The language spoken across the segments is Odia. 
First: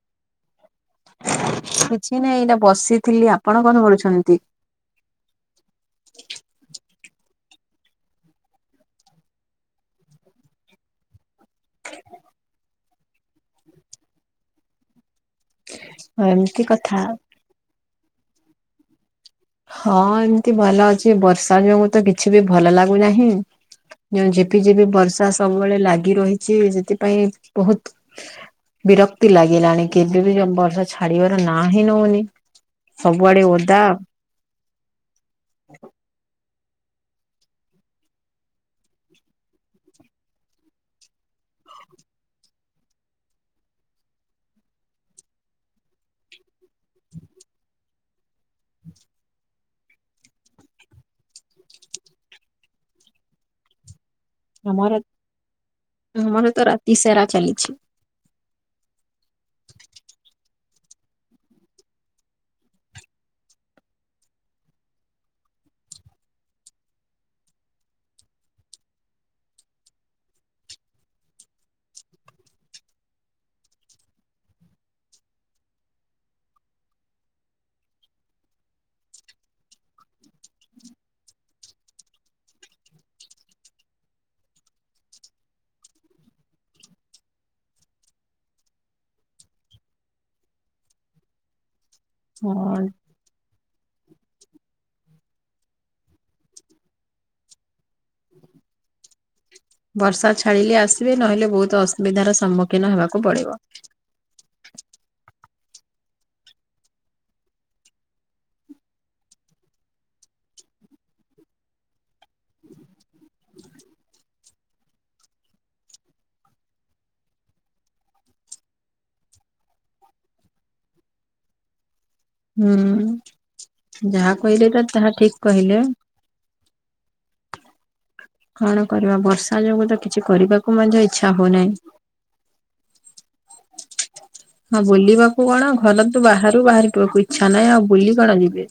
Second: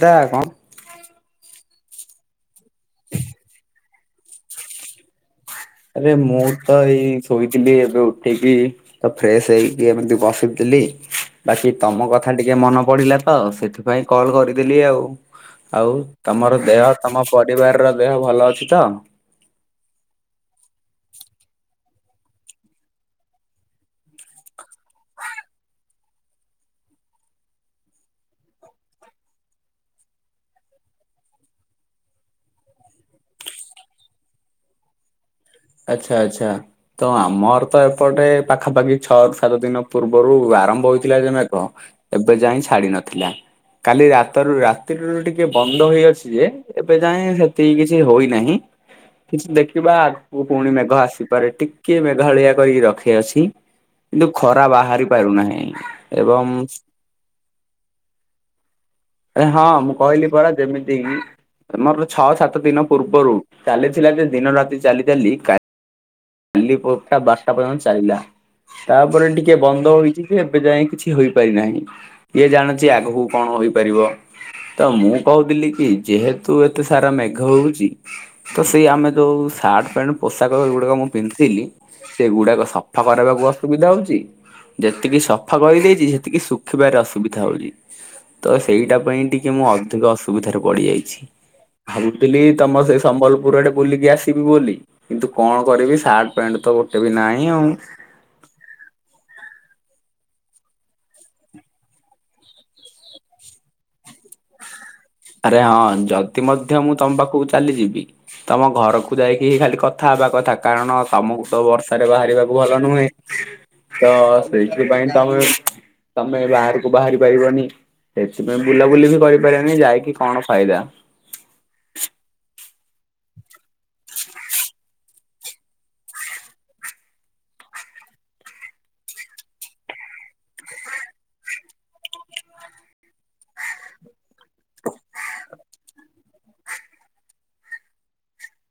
[unintelligible] କଣ? କିଛି ନାଇଁ ଏଇନା ବସିଥିଲି ଆପଣ କଣ କରୁଛନ୍ତି? ଆରେ ମୁଁ ତ ଏଇ ଶୋଇଥିଲି ଏବେ ଉଠିକି ତ ଫ୍ରେଶ୍ ହେଇକି ଏମିତି ବସିଥିଲି ବାକି ତମ କଥା ଟିକେ ମନ ପଡିଲା ତ ସେଥି ପାଇଁ କଲ୍ କରିଦେଲି ଆଉ ଆଉ ତମର ଏମିତି ଦେହ କଥା ତମ ପରିବାରର ଦେହ ଭଲ ଅଛି ତ? ହଁ ଏମତି ଭଲ ଅଛି ବର୍ଷା ଯୋଉଁ ତ କିଛି ବି ଭଲ ଲାଗୁନାହିଁ। ଜେଉଁ ଝିପିଝିପି ବର୍ଷା ସବୁବେଳେ ଲାଗି ରହିଚି ସେଥିପାଇଁ ବହୁତ୍ ବିରକ୍ତି ଲାଗିଲାଣି କେବେବି [unintelligible] ବର୍ଷା ଛାଡିବାର ନାଁ ହିଁ ନଉନି। ସବୁଆଡେ ଓଦା। ଆଚ୍ଛା ଆଚ୍ଛା। ତ ଆମର ତ ଏପଟେ ପାଖାପାଖି ଛଅ [unintelligible] ଦିନ ପୂର୍ବରୁ ଆରମ୍ଭ ହେଇଥିଲା ଯେ ମେଘ ଏବେ ଯାଇ ଛାଡିନଥିଲା କାଲି ରାତରୁ ରାତିରୁ ଟିକେ ବନ୍ଦ ହେଇଅଛି ଯେ ଏବେ ଯାଏଁ ସେତିକି କିଛି ହୋଇନାହିଁ କିଛି ଦେଖିବା [unintelligible] କୁ ପୁଣି ମେଘ ଆସିପାରେ ଟିକେ ମେଘାଳିଆ କରିକି ରଖିଅଛି। କିନ୍ତୁ ଖରା ଆମର ବାହାରି ପାରୁନାହିଁ ଆମର ଏବଂ ତ ରାତି ସାରା ଚାଲିଛି ଏ ହଁ ମୁଁ କହିଲି ପରା ଯେମିତି ଆମର ଛଅ ସାତ ଦିନ ପୂର୍ବରୁ ଚାଲିଥିଲା ଯେ ଦିନ ରାତି ଚାଲି ଚାଲି କା କାଲି ପୋଠା ବାର୍ଷା ପଯ୍ୟନ୍ତ ଚାଲିଲା ତାପରେ ଟିକେ ବନ୍ଧ ହୋଇଛି ଯେ ଏବେ ଯାଇ କିଛି ହୋଇପାରି ନାହିଁ। କିଏ ଜାଣିଛି ଆଗକୁ କଣ ହୋଇପାରିବ? ତ ମୁଁ କହୁଥିଲି କି ଯେହେତୁ ଏତେ ସାରା ମେଘ ହଉଛି ତ ସେଇ ଆମେ ଯୋଉ ସାଟ ପୋଷାକ ଗୁଡାକ ମୁଁ ପିନ୍ଧିଥିଲି ସେ ଗୁଡାକ ସଫା କରବାକୁ ଅସୁବିଧା ହଉଛି ଯେତିକି ସଫା କରିଦେଇଛି ସେତିକି ଶୁଖିବାରେ ଅସୁବିଧା ହଉଛି। ତ ସେଇଟା ପାଇଁ ଟିକେ ମୁଁ ଅଧିକ ଅସୁବିଧାରେ ପଡିଯାଇଛି। ଭାବୁଥିଲି ହଁ। ତମ ସେ ସମ୍ବଲପୁର ଆଡେ ବୁଲିକି ଆସିବି ବୋଲି କିନ୍ତୁ କଣ କରିବି ସାର୍ଟ ପ୍ୟାଣ୍ଟ ତ ଗୋଟେ ବି ନାହିଁ ଆଉ। ବର୍ଷା ଛାଡିଲେ ଆସିବେ ନହେଲେ ବହୁତ ଅସୁବିଧାର ସମ୍ମୁଖୀନ ହେବାକୁ ପଡିବ। ଆରେ ହଁ ଯଦି ମଧ୍ୟ ମୁଁ ତମ ପାଖକୁ ଚାଲିଯିବି ତମ ଘରକୁ ଯାଇକି ହି ଖାଲି କଥା ହେବା କଥା କାରଣ ତମକୁ ତ ବର୍ଷାରେ ବାହାରିବାକୁ ଭଲ ନୁହେଁ। ତ ସେଇଥିପାଇଁ ତମେ ତମେ ବାହାରକୁ ବାହାରି ପାରିବନି। ସେଥିପାଇଁ ବୁଲାବୁଲି ବି କରିପାରନି ଯାଇକି କଣ ଫାଇଦା? ହୁଁ ଯାହା କହିଲେ ତ ତାହା ଠିକ କହିଲେ କଣ କରିବା ବର୍ଷା ଯୋଗୁ ତ କିଛି କରିବାକୁ ମଧ୍ୟ ଇଛା ହଉନାହିଁ। [inaudible] ହଁ ବୁଲିବାକୁ କଣ ଘର ତୁ ବାହାରୁ ବାହାରିିବାକୁ ଇଚ୍ଛା ନାହିଁ ଆଉ ବୁଲି କଣ ଯିବେ?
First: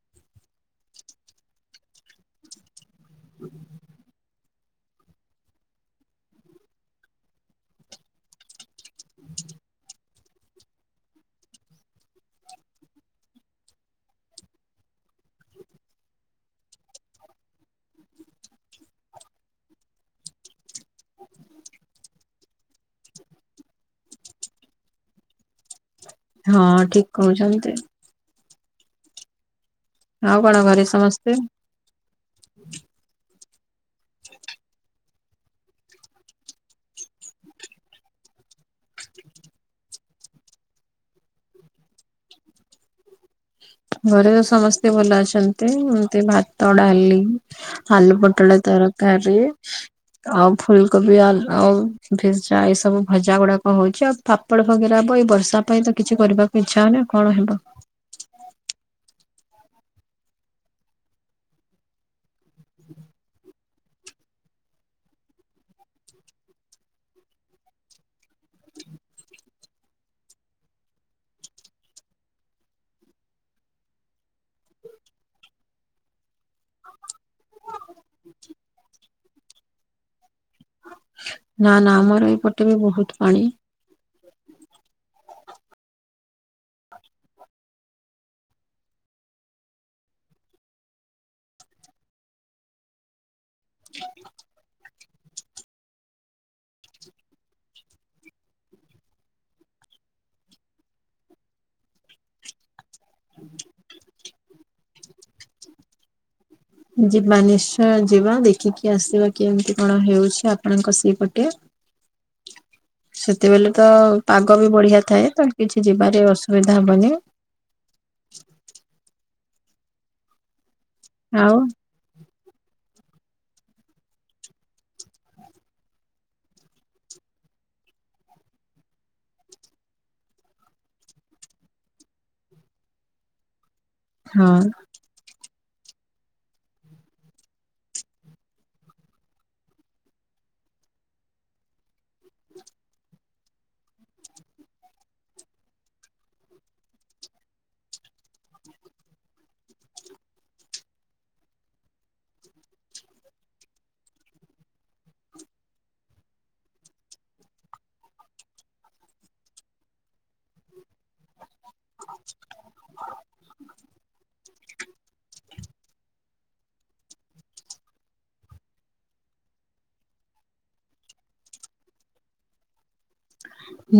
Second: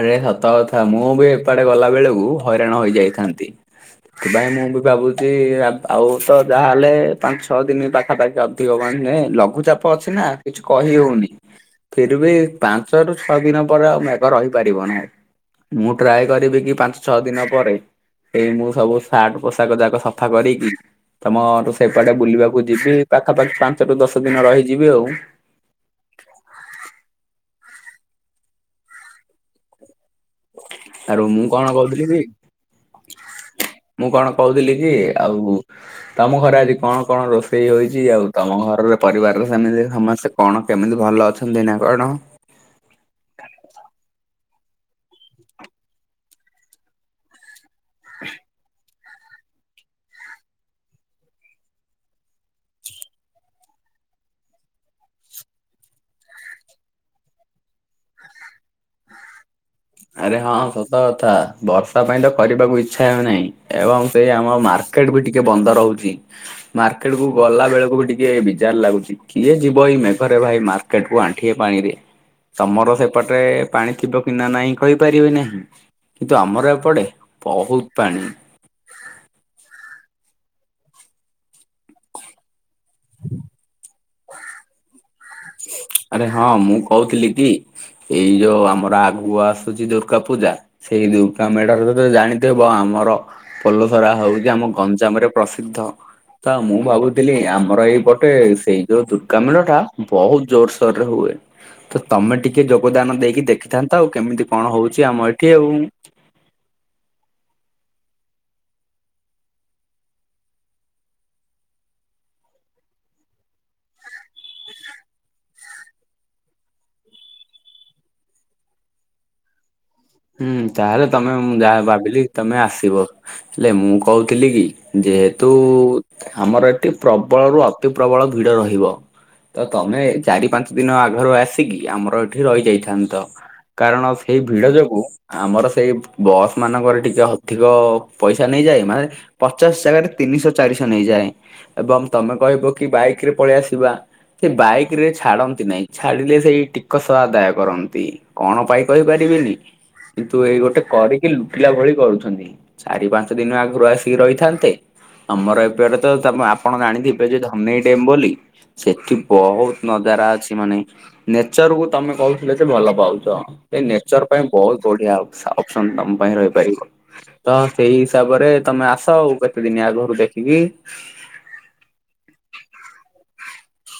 ଆରେ ସତ କଥା ମୁଁ ବି ଏପଟେ ଗଲା ବେଳକୁ ହଇରାଣ ହେଇଯାଇଥାନ୍ତି। ସେଥିପାଇଁ ମୁଁ ବି ଭାବୁଛି ଆଉ ଆଉତ ଯାହାହଲେ ପାଞ୍ଚ ଛଅ ଦିନ ପାଖା ପାାଖି ମାନେ ଲଘୁଚାପ ଅଛି ନା କିଛି କହି ହଉନି। ଫିର ବି ପାଞ୍ଚ ରୁ ଛଅ ଦିନ ପରେ ଆଉ ମେଘ ରହିପାରିବ ନାହି। ମୁଁ ଟ୍ରାଏ କରିବି କି ପାଞ୍ଚ ଛଅ ଦିନ ପରେ? ଏଇ ମୁଁ ସବୁ ସାର୍ଟ ପୋଷାକ ଯାକ ସଫା କରିକି ତମ ସେପଟେ ବୁଲିବାକୁ ଯିବି ପାଖାପାଖି ପାଞ୍ଚଟୁ ଦଶ ଦିନ ରହିଯିବି ଆଉ। ହଁ ଠିକ କହୁଛନ୍ତି। ଆଉ କଣ ଘରେ ଆରୁ ସମସ୍ତେ ମୁଁ କଣ କହୁଥିଲି କି? ମୁଁ କଣ କହୁଥିଲି କି ଆଉ ତମ ଘରେ ଆଜି କଣ କଣ ରୋଷେଇ ହୋଉଛି ଆଉ ତମ ଘରରେ ପରିବାର ସେିମିତି ସମସ୍ତେ କଣ କେମିତି ଭଲ ଅଛନ୍ତି ନା କଣ? ଘରେ ସମସ୍ତେ ଭଲ ଅଛନ୍ତି। ଏମତି ଭାତ, ଡାଲି, ଆଲୁ ପୋଟଳ ତର [unintelligible] ଆଉ ଫୁଲକୋବି ଆ ଆଉ ଭିଜା ଏଇ ସବୁ ଭଜା ଗୁଡାକ ହଉଛି ଆଉ ପାପଡ ଫଗିରା ହବ ଏଇ ବର୍ଷା ପାଇଁ ତ କିଛି କରିବାକୁ ଇଚ୍ଛା ହଉନି ଆଉ କଣ ହେବ। ଆରେ ହଁ ସତ କଥା ବର୍ଷା ପାଇଁ ତ କରିବାକୁ ଇଚ୍ଛା ହେଉନାଇଁ। ଏବଂ ସେଇ ଆମ ମାର୍କେଟ ବି ଟିକେ ବନ୍ଦ ରହୁଚି। ମାର୍କେଟକୁ ଗଲା ବେଳକୁ ବି ଟିକେ ବିଜାର ଲାଗୁଚି କିଏ ଯିବ ଏଇ ମେଘରେ ଭାଇ ମାର୍କ। କେଟକୁ ଆଣ୍ଠିଏ ପାଣିରେ ତମର ସେପଟେ ପାଣି ଥିବ କି ନା ନାଇଁ। କହିପାରିବି ନାହିଁ କିନ୍ତୁ ଆମର ଏପଟେ ବହୁତ ପାଣି। ନା ନା ଆମର ଏପଟେ ବି ବୋହୁତ ପାଣି। ଆରେ ହଁ ମୁଁ କଉଥିଲି କି। ଏଇ ଯୋଉ ଆମର ଆଗୁକୁ ଆସୁଚି ଦୁର୍କା ପୂଜା। ସେଇ ଦୁର୍ଗାମେଢରର ତ ଜାଣିଥିବ ବ ଆମର ପୋଲସରା ହଉଚି ଆମ ଗଞ୍ଜାମରେ ପ୍ରସିଦ୍ଧ ତ ମୁଁ ଭାବୁଥିଲି ଆମର ଏଇପଟେ ସେଇ ଯୋଉ ଦୁର୍ଗା ମେଢଟା ବହୁତ ଜୋରସୋରରେ ହୁଏ। ତ ତମେ ଟିକେ ଯୋଗଦାନ ଦେଇକି ଦେଖିଥାନ୍ତ ଆଉ କେମିତି କଣ ହଉଚି ଆମ ଏଠି ଆଉ ଯିବା ନିଶ୍ଚୟ ଯିବା ଦେଖିକି ଆସିବା କେମତି କଣ ହେଉଚି ଆପଣଙ୍କ ସେଇପଟେ [inaudible] ସେତେବେଲେ ତ ପାଗ ବି ବଢିଆ ଥାଏ ତ କିଛି ଯିବାରେ ଅସୁବିଧା ହବନି ହୁଁ ତାହେଲେ ତମେ ଉଁ ଆଉ ଯାହା ଭାବିଲି ତମେ ଆସିବ ହେଲେ ମୁଁ କଉଥିଲି କି ଯେହେତୁ ଆମର ଏଟି ପ୍ରବଳରୁୁ ଅତି ପ୍ରବଳ ଭିଡ ରହିବ ତ ତମେ ଚାରି ପାଞ୍ଚ ଦିନ ଆଘରୁ ଆସିକି ଆମର ଏଠି ରହିଯାଇଥାନ୍ତ କାରଣ ସ୍ ଥେଇ ହଁ ଭିଡ ଯୋଗୁଁ ଆମର ସେଇ ବସମାନଙ୍କରେ ଟିକେ ଅଧିକ ପଇସା ନେଇଯାଏ ମାନେ ପଚାଶ ଜାଗାରେ ତିନିଶ ଚାରିଶ ନେଇଯାଏ ଏବଂ ତମେ କହିବ କି ବାଇକରେ ପଳେଇ ଆସିବା କି ବାଇକରେ ଛାଡନ୍ତି ନାହିଁ ଛାଡିଲେ ସେଇ ଟିକସ ଆଦାୟ କରନ୍ତି କଣ ପାଇ କହିପାରିବିନି କିନ୍ତୁ ଏଇ ଗୋଟେ କରିକି ଲୁଟିଲା ଭଳି କରୁଛନ୍ତି ଚାରି ପାଞ୍ଚ ଦିନ ଆଗୁରୁ ଆସିକି ରହିଥାନ୍ତେ ଆମର ଏପେଟେ ତ ତମେ ଆପଣ ଜାଣିଥିବେ ଯେ ଧନେଇ ଡେମ୍ ବୋଲି ସେଠି ବହୁତ ନଜାରା ଅଛି ମାନେ ନେଚରକୁ ତମେ କହୁଥିଲ ଯେ ଭଲ ପାଉଚ ଏ ନେଚର ପାଇଁ ବୋହୁତ ବଢିଆ ଅପସ୍ ଅପସନ୍ ତମ ପାଇଁ ରହିପାରିବ ତ ସେଇ ହିସାବରେ ତମେ ଆସ ଆଉ କେତେଦିନି ଆଗରୁ ଦେଖିକି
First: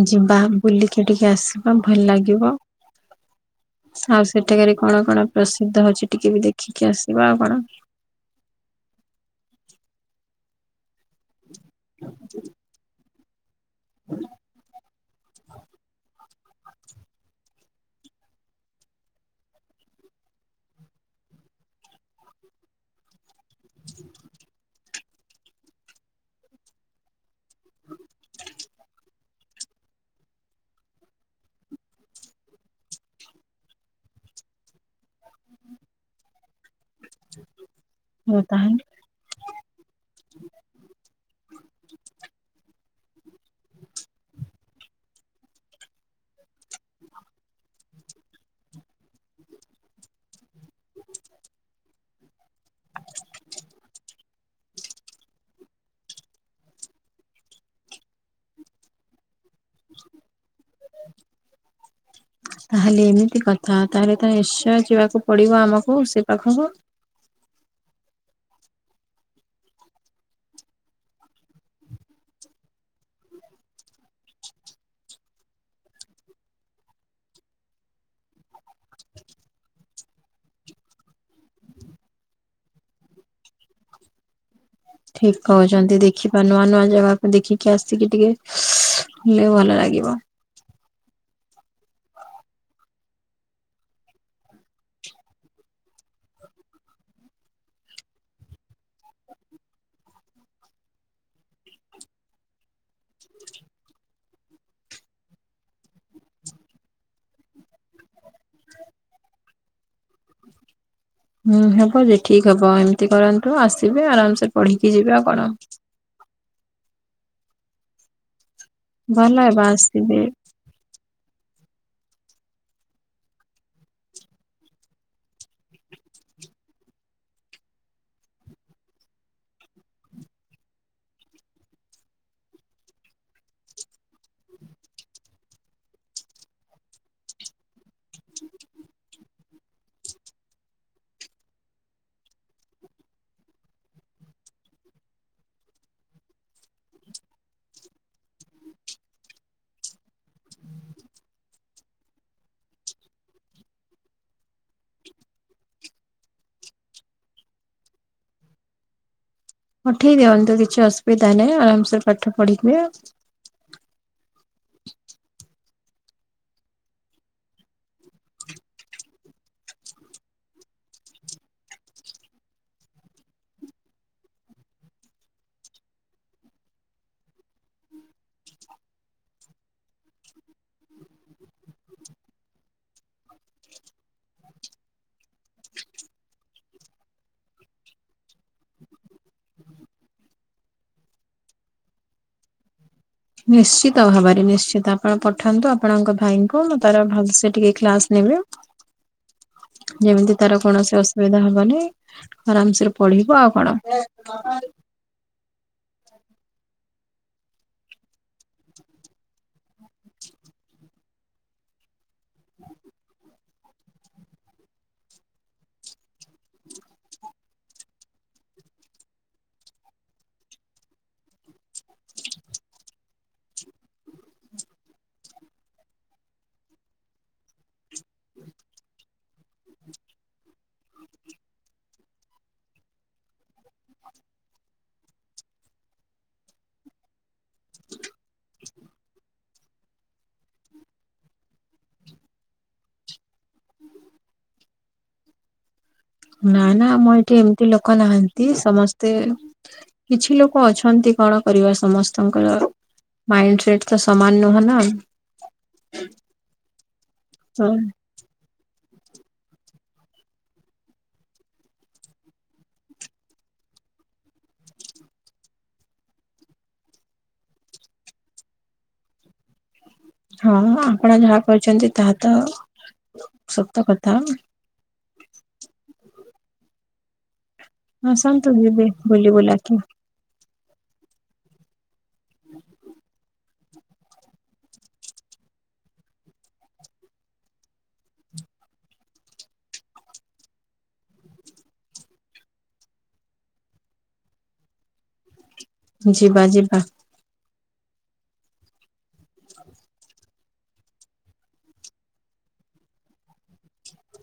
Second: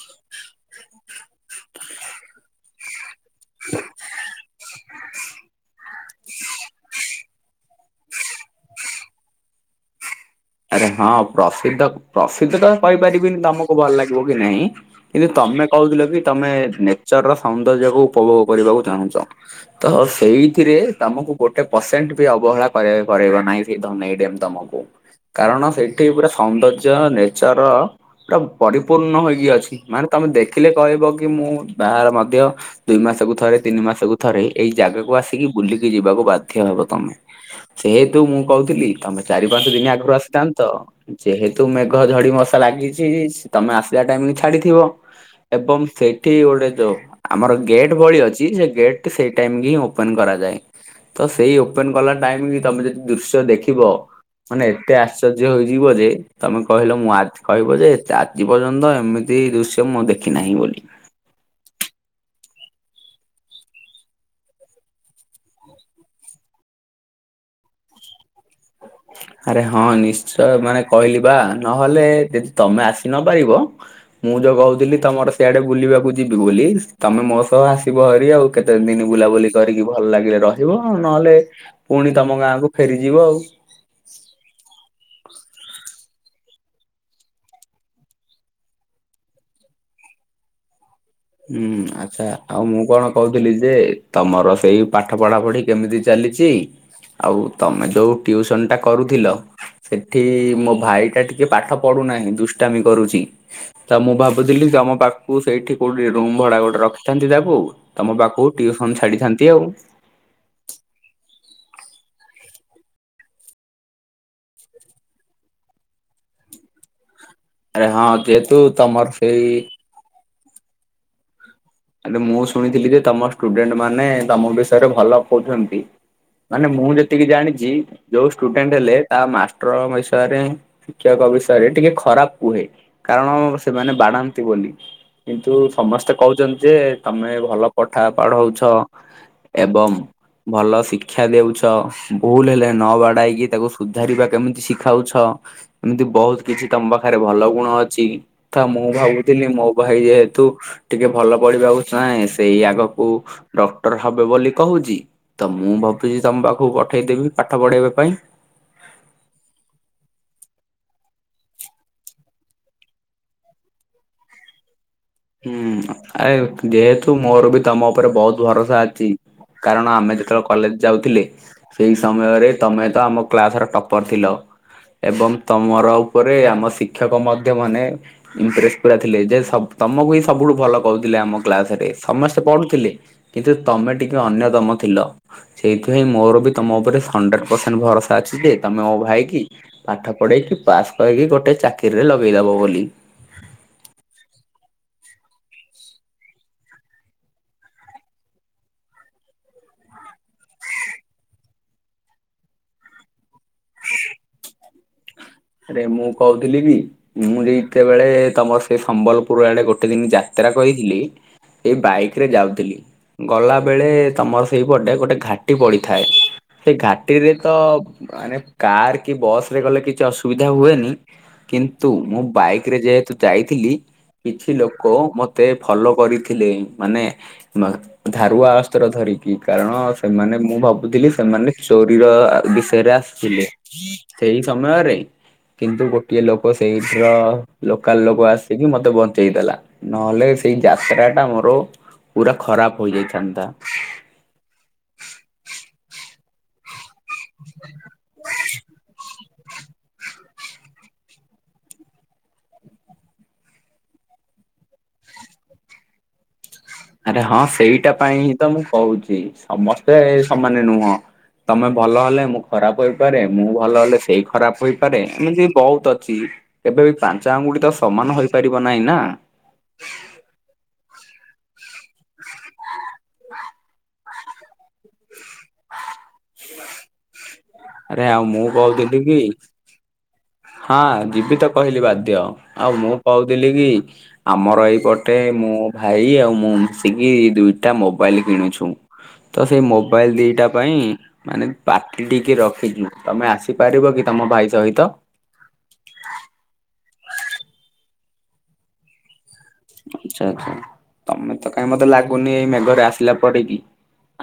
ଯିବା ବୁଲିକି ଟିକେ ଆସିବା ଭଲ ଲାଗିବ [inaudible] ସଉ ସେଠାକାରେ କଣ କଣ ପ୍ରସିଦ୍ଧ ଅଛି ଟିକେ ବି ଦେଖିକି ଆସିବା ଆଉ କଣ ଆରେ ହଁ ପ୍ ପ୍ରସିଦ୍ଧ ପ୍ରସିଦ୍ଧ ତ କହିପାରିବିନି ତମୁକୁ ଭଲ ଲାଗିବ କି ନାଇଁ କିନ୍ତୁ ତମେ କଉଥିଲ କି ତମେ ନେଚରର ସୌନ୍ଦର୍ଯ୍ୟକୁୁ ଉପଭୋଗ କରିବାକୁ ଚାହୁଁଚ ତ ସେଇଥିରେ ତମକୁ ଗୋଟେ ପସେଣ୍ଟ ବି ଅବହେଳା କରେଇ କରେଇବ ନାହି ଠିି ଧନେଇ ଡେମ୍ ତମକୁ କାରଣ ସେଠି ପୁରା ସୌନ୍ଦର୍ଯ୍ୟ ର ନେଚର ପୁରା ପରିପୂର୍ଣ ହୋଇକି ଅଛି ମାନେ ତମେ ଦେଖିଲେ କହିବ କି ମୁଁ ବାହାରେ ମଧ୍ୟ ଦୁଇ ମାସକୁ ଥରେ ତିନି ମାସକୁ ଥରେ ଏଇ ଜାଗାକୁ ଆସିକି ବୁଲିକି ଯିବାକୁ ବାଧ୍ୟ ହବ ତମେ ଯେହେତୁ ମୁଁ ହଉ ତାହେଲେ କଉଥିଲି ତମେ ଚାରି ପାଞ୍ଚ ଦିନି ଆଗୁରୁ ଆସିତାନ୍ତ ଯେହେତୁ ମେଘ ଝଡି ମଶା ଲାଗିଚି ଛି ତମେ ଆସିଲା ଟାଇମିକି ଛାଡିଥିବ ଏବଂ ସେଠି ଗୋଟେ ଯୋଉ ଆମର ଗେଟ୍ ଭଳି ଅଛି ସେ ଗେଟଟି ସେଇ ଟାଇମକି ହିଁ ଓପେନ୍ କରାଯାଏ ତ ସେଇ ଓପେନ୍ କଲା ଟାଇମକି ବି ତମେ ଯଦି ଦୃଶ୍ୟ ଦେଖିବ ମାନେ ଏତେ ଆଶ୍ଚର୍ଯ୍ୟ ହୋଇଯିବ ଯେ ତମେ କହିଲ ମୁଁ ଆଦ୍ କହିବ ଯେ ଏତେ ଆଜି ପର୍ଯ୍ୟନ୍ତ ଏମି ତି ଦୁଶ୍ୟ ମୁଁ ଦେଖି ନାହିଁ ବୋଲି [inaudible] ତାହେଲେ ଏମିତି କଥା ତାହେଲେ ତ ନିଶ୍ଚୟ ଯିବାକୁ ପଡିବ ଆମକୁ ସେ ପାଖକୁ ଆରେ ହଁ ନିଶ୍ଚୟ ମାନେ କହିଲି ବା ନହେଲେ ଯଦି ତମେ ଆସି ନ ପାରିବ ମୁଁ ଯୋଉ କହୁଥିଲି ତମର ସେଆଡେ ବୁଲିବାକୁ ଯିବି ବୋଲି ତମେ ମୋ ସହ ଆସିବ ହରି ଆଉ କେତେ ଦିନ ବୁଲାବୁଲି କରିକି ଭଲ ଲାଗିଲେ ରହିବ ନହେଲେ ପୁଣି ତମ ଗାଁକୁ ଫେରିଯିବ ଆଉ ଠିକ କହୁଛନ୍ତି ଦେଖିବା ନୂଆ ନୂଆ ଜାଗାକୁ ଦେଖିକି ଆସିକି ଟିକେଲେ ଭଲ ଲାଗିବ। ହୁଁ ଆଚ୍ଛା ଆଉ ମୁଁ କଣ କହୁଥିଲି ଯେ ତମର ସେଇ ପାଠ ପଢା ପଢି କେମିତି ଚାଲିଛି ଆଉ ତମେ ଯୋଉ ଉସନ ଟା କରୁଥିଲ। ସେଠି ମୋ ଭାଇ ଟା ଟିକେ ପାଠ ପଢୁନାହିଁ ଦୁଷ୍ଟାମି କରୁଛି। ତା ମୁଁ ଭାବୁଥିଲି ଯେ ଆମ ପାଖକୁ ସେଇଠି କୋଉଠି ରୁମ ଭଡା ଗୋଟେ ରଖିଥାନ୍ତି ତାକୁ ତମ ପାଖକୁ ଟିଉସନ ଛାଡିଥାନ୍ତି ଆଉ। ହୁଁ ହବ ଯେ ଠିକ ହବ ଏମିତି କରନ୍ତୁ ଆସିବେ ଆରାମସ ପଢିକି ଯିବେ ଆଉ କଣ। ଆରେ ହଁ କେ ତୁ ଭଲ ହେବା ଆସିବେ। ଆରେ ମୁଁ ଶୁଣିଥିଲି ଯେ ତମ ଷ୍ଟୁଡେଣ୍ଟ ମାନେ ତମ ବିଷୟରେ ଭଲ କହୁଛନ୍ତି। ମାନେ ମୁଁ ଯେତିକି ଜାଣିଛି ଯୋଉ ଷ୍ଟୁଡେଣ୍ଟ ହେଲେ ତା ମାଷ୍ଟର ବିଷୟରେ ଶିକ୍ଷକ ବିଷୟରେ ଟିକେ ଖରାପ କୁହେ କାରଣ ସେମାନେ ବାଡ଼ାନ୍ତି ବୋଲି। କିନ୍ତୁ ସମସ୍ତେ କହୁଛନ୍ତି ଯେ ତମେ ଭଲ ପାଠ ପଢଉଛ। ଏବଂ ଭଲ ଶିକ୍ଷା ଦଉଛ ଭୁଲ ହେଲେ ନ ବାଡାଇକି ତାକୁ ସୁଧାରିବା କେମିତି ଶିଖାଉଛ। ଏମତି ବହୁତ କିଛି ତମ ପାଖରେ ଭଲ ଗୁଣ ଅଛି। ମୁଁ ଭାବୁଥିଲି ମୋ ଭାଇ ଯେହେତୁ ଟିକେ ଭଲ ପଢିବାକୁ ଚାହେଁ ସେଇ ଆଗକୁ ଡକ୍ଟର ହବ ବୋଲି କହୁଛି। ତ ମୁଁ ଭାବୁଛି ତମ ପାଖକୁ ପଠେଇଦେବି ପାଠ ପଢେଇବା ପାଇଁ ହଁ ଠିକ ଦିଅନ୍ତୁ କିଛି ଅସୁବିଧା ନାହିଁ ଆରାମସେ ପାଠ ପଢିିବି ଆଉ ହୁଁ ଆରେ ଯେହେତୁ ମୋର ବି ତମ ଉପରେ ବହୁତ ଭରସା ଅଛି। କାରଣ ଆମେ ଯେତେବେଳେ କଲେଜ ଯାଉଥିଲେ। ସେଇ ସମୟରେ ତମେ ତ ଆମ କ୍ଲାସ ର ଟପର ଥିଲା। ଏବଂ ତମର ଉପରେ ଆମ ଶିକ୍ଷକ ମଧ୍ୟ ମାନେ ଇମ୍ପ୍ରେସ ପୁରା ଥିଲେ ଯେ ତମକୁ ହିଁ ସବୁଠୁ ଭଲ କହୁଥିଲେ ଆମ କ୍ଲାସ ରେ ସମସ୍ତେ ପଢୁଥିଲେ। କିନ୍ତୁ ତମେ ଟିକେ ଅନ୍ୟତମ ଥିଲା। ସେଇଥିପାଇଁ ମୋର ବି ତମ ଉପରେ ହଣ୍ଡ୍ରେଡ ପରସେଣ୍ଟ ଭରସା ଅଛି ଯେ ତମେ ମୋ ଭାଇ କି ପାଠ ପଢେଇକି ପାସ୍ କରକି ଗୋଟେ ଚାକିରିରେ ଲଗେଇଦବ ବୋଲି। ନିଶ୍ଚିତ ଭାବରେ ନିଶ୍ଚିତ ଆପଣ ପଠନ୍ତୁ ଆପଣଙ୍କ ଭାଇଙ୍କୁ ମୁଁ ତାର ଭଲସେ ଟିକେ କ୍ଲାସ ନେବି। ହ ଯେମିତି ତାର କୌଣସି ଅସୁବିଧା ହବନି। ଆରାମସରେ ପଢିବ ଆଉ କଣ? ଆରେ ମୁଁ କହୁଥିଲି କି? ମୁଁ ଯେତେବେଳେ ତମର ସେ ସମ୍ବଲପୁର ଆଡେ ଗୋଟେ ଦିନ ଯାତ୍ରା କହିଥିଲି। ଏ ବାଇକ ରେ ଯାଉଥିଲି। ଗଲା ବେଳେ ତମର ସେଇପଟେ ଗୋଟେ ଘାଟି ପଡିଥାଏ। ସେ ଘାଟିରେ ତ ମାନେ କାର କି ବସ ରେ ଗଲେ କିଛି ଅସୁବିଧା ହୁଏନି। କିନ୍ତୁ ମୁଁ ବାଇକରେ ଯେହେତୁ ଯାଇଥିଲି। କିଛି ଲୋକ ମତେ ଫଲୋ କରିଥିଲେ ମାନେ ଧାରୁଆ ଅସ୍ତ୍ର ଧରିକି କାରଣ ସେମାନେ ମୁଁ ଭାବୁଥିଲି ସେମାନେ ଚୋରିର ବିଷୟରେ ଥିଲେ ସେଇ ସମୟରେ କିନ୍ତୁ ଗୋଟିଏ ଲୋକ ସେଇଠୀର ଲୋକାଲ ଲୋକ ଆସିକି ମତେ ବଞ୍ଚେଇ ଦେଲା। ନହେଲେ ସେଇ ଯାତ୍ରା ଟା ମୋର ପୁରା ଖରାପ ହେଇଯାଇଥାନ୍ତା। ନାାଇ ନା ମୁଁ ଏଠି ଏମିତି ଲୋକ ନାହାନ୍ତି ସମସ୍ତେ କିଛି ଲୋକ ଅଛନ୍ତି, କଣ କରିବା ସମସ୍ତଙ୍କର? ମାଇଣ୍ଡ ସେଟ୍ ତ ସାମାନ ନୁହଁ ନା। ଆରେ ହଁ, ତ ସେଇଟା ପାଇଁ ହିଁ ତ ମୁଁ କହୁଛି ସମସ୍ତେ ସମାନେ ନୁହଁ। ତମେ ଭଲ ହେଲେ ମୁଁ ଖରାପ ହେଇପାରେ, ମୁଁ ଭଲ ହେଲେ ସେଇ ଖରାପ ହେଇପାରେ, ଏମିତି ବହୁତ ଅଛି। କେବେ ବି ପାଞ୍ଚ ଆଙ୍ଗୁଠି ତ ସମାନ ହେଇପାରିବ ନାହିଁ ନା। ହଁ, ଆପଣ ଯାହା କହିଛନ୍ତି ତାହା ତ ସତ କଥା। ଆରେ ଆଉ ମୁଁ କହୁଥିଲି କି ଆଜ୍ଞା। ହଁ, ଯିବି ତ କହିଲି ବାଧ୍ୟ, ଆଉ ମୁଁ କହୁଥିଲି କି ଆମର ଏଇପଟେ ମୋ ଭାଇ ଆଉ ମୁଁ ମିଶିକି ଦୁଇଟା ମୋବାଇଲ କିଣୁଛୁ। ତ ସେଇ ମୋବାଇଲ ଦିଇଟା ପାଇଁ ମାନେ ପାଟି ଟିକେ ରଖିଛୁ, ତମେ ଆସିପାରିବ କି ତମ ଭାଇ ସହିତ? ଯିବା ଯିବା। ଆଚ୍ଛା, ଆଚ୍ଛା, ତମେ ତ କାହିଁ ମତେ ଲାଗୁନି ଏଇ ମେଘରେ ଆସିଲା ପରିକି।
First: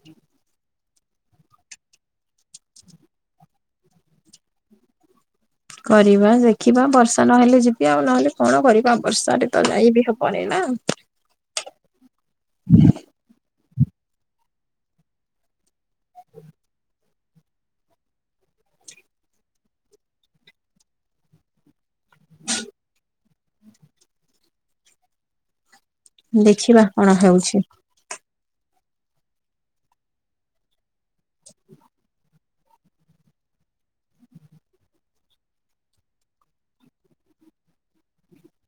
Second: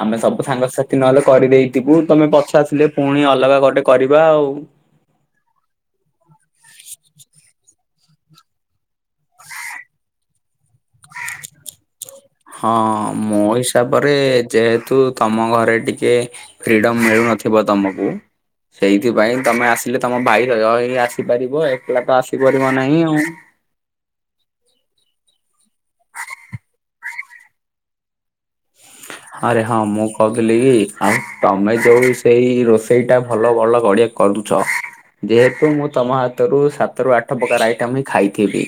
ଆମେ ସବୁ ସାଙ୍ଗସାଥି ନହେଲେ କରିଦେଇଥିବୁ ତମେ ପଛେ ଆସିଲେ ପୁଣି ଅଲଗା ଗୋଟେ କରିବା ଆଉ। କରିବା ଦେଖିବା ବର୍ଷା ନହେଲେ ଯିବି ଆଉ ନହେଲେ କଣ କରିବା ବର୍ଷା ତ ଯାଇବି ହବନି ନା। ହଁ, ମୋ ହିସାବରେ ଯେହେତୁ ତମ ଘରେ ଟି କେ ଫ୍ରିଡମ୍ ମିଳୁନଥିବ ତମକୁ। ସେଇଥିପାଇଁ ତମେ ଆସିଲେ ତମ ଭାଇର [inaudible] ଆସିପାରିବ, ଏକଲା ତ ଆସିପାରିବ ନାହିଁ ଆଉ। ଦେଖିବା କଣ ହେଉଛି। ହ ହଁ ରେ ହଁ, ମୁଁ କହୁଥିଲି କି ଆଉ ତମେ ଯୋଉ ସେଇ ରୋଷେଇ ଟା ଭଲ ଭଲ ବଢିଆ କରୁଛ ଯେହେତୁ ମୁଁ ତମ ହାତରୁ ସାତ ରୁ ଆଠ ପ୍ରକାର ଆଇଟମ୍ ହିଁ ଖାଇିଥିବି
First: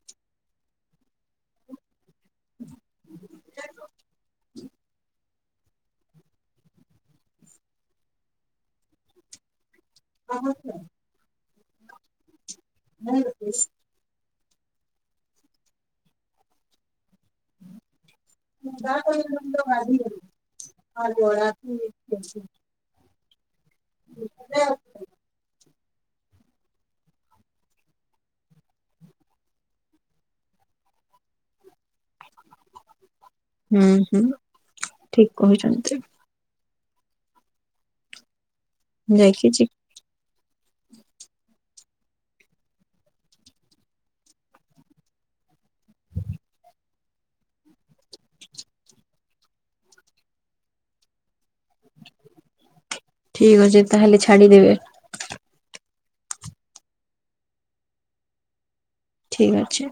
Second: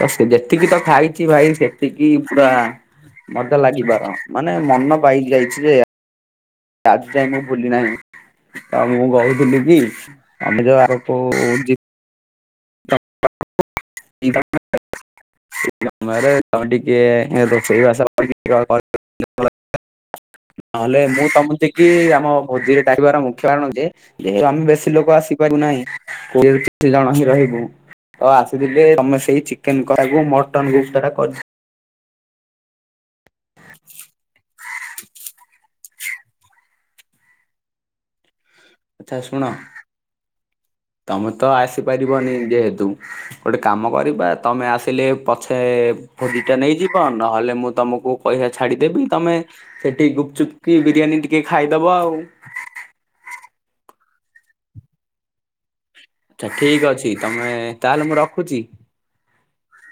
ତ ସେ ଯେତିକି ତ ଖାଇଛି ଭାଇ ସେତିକି ପୁରା ମଜା ଲାଗିବାର। ମାନେ ମନ ପାଇ ଯାଇଛି ଯେ ଆଜି ଯାଇ ମୁଁ ଭୁଲି ନାହିଁ, ତ ମୁଁ କହୁଥିଲି କି ଆମେ ଯୋଉ ଆଉ ଉ ଯେ [unintelligible] [unintelligible] ତମେ ଟିକେ ରୋଷେଇ ବାସ [unintelligible] ନହେଲେ ମୁଁ ତମତିକି ଆମ ଭୋଜିରେ ଡାକିବାର ମୁ ଖ୍ୟ କାରଣ ଯେ ଯେହେତୁ ଆମେ ବେଶୀ ଲୋକ ଆସିପାରୁି ନାହିଁ କୋଡିଏ ରୁ ତିରିଶ ଜଣ ହିଁ ରହିବୁ ତ ଆ ଯିବେ ତମେ ସେଇ ଚିକେନ କସାକୁ ମଟନ୍ ଗୁପ୍ତା ଟା କରି ହୁଁ, ହୁଁ, ଠିକ୍ କହୁଛନ୍ତି। କଥା ଶୁଣ ଯାଇକି ତମେ ତ ଆସିପାରିବନି ଯେହେତୁ ଗୋଟେ କାମ କରିବା ତମେ ଆସିଲେ ପଛେ କୋବିଟା ନେଇଯିବ, ନହେଲେ ମୁଁ ତମକୁ ପଇସା ଛାଡିଦେବି ତମେ ସେଠି ଗୁପଚୁପ୍ କି ବିରିୟାନୀ ଟିକେ ଖାଇଦବ ଆଉ। ଠିକ୍ ଅଛି ତାହେଲେ ଛାଡିଦେବେ। ଆଚ୍ଛା, ଠିକ୍ ଅଛି ତମେ ତାହେଲେ ମୁଁ ରଖୁଛି। ଠିକ୍ ଅଛି।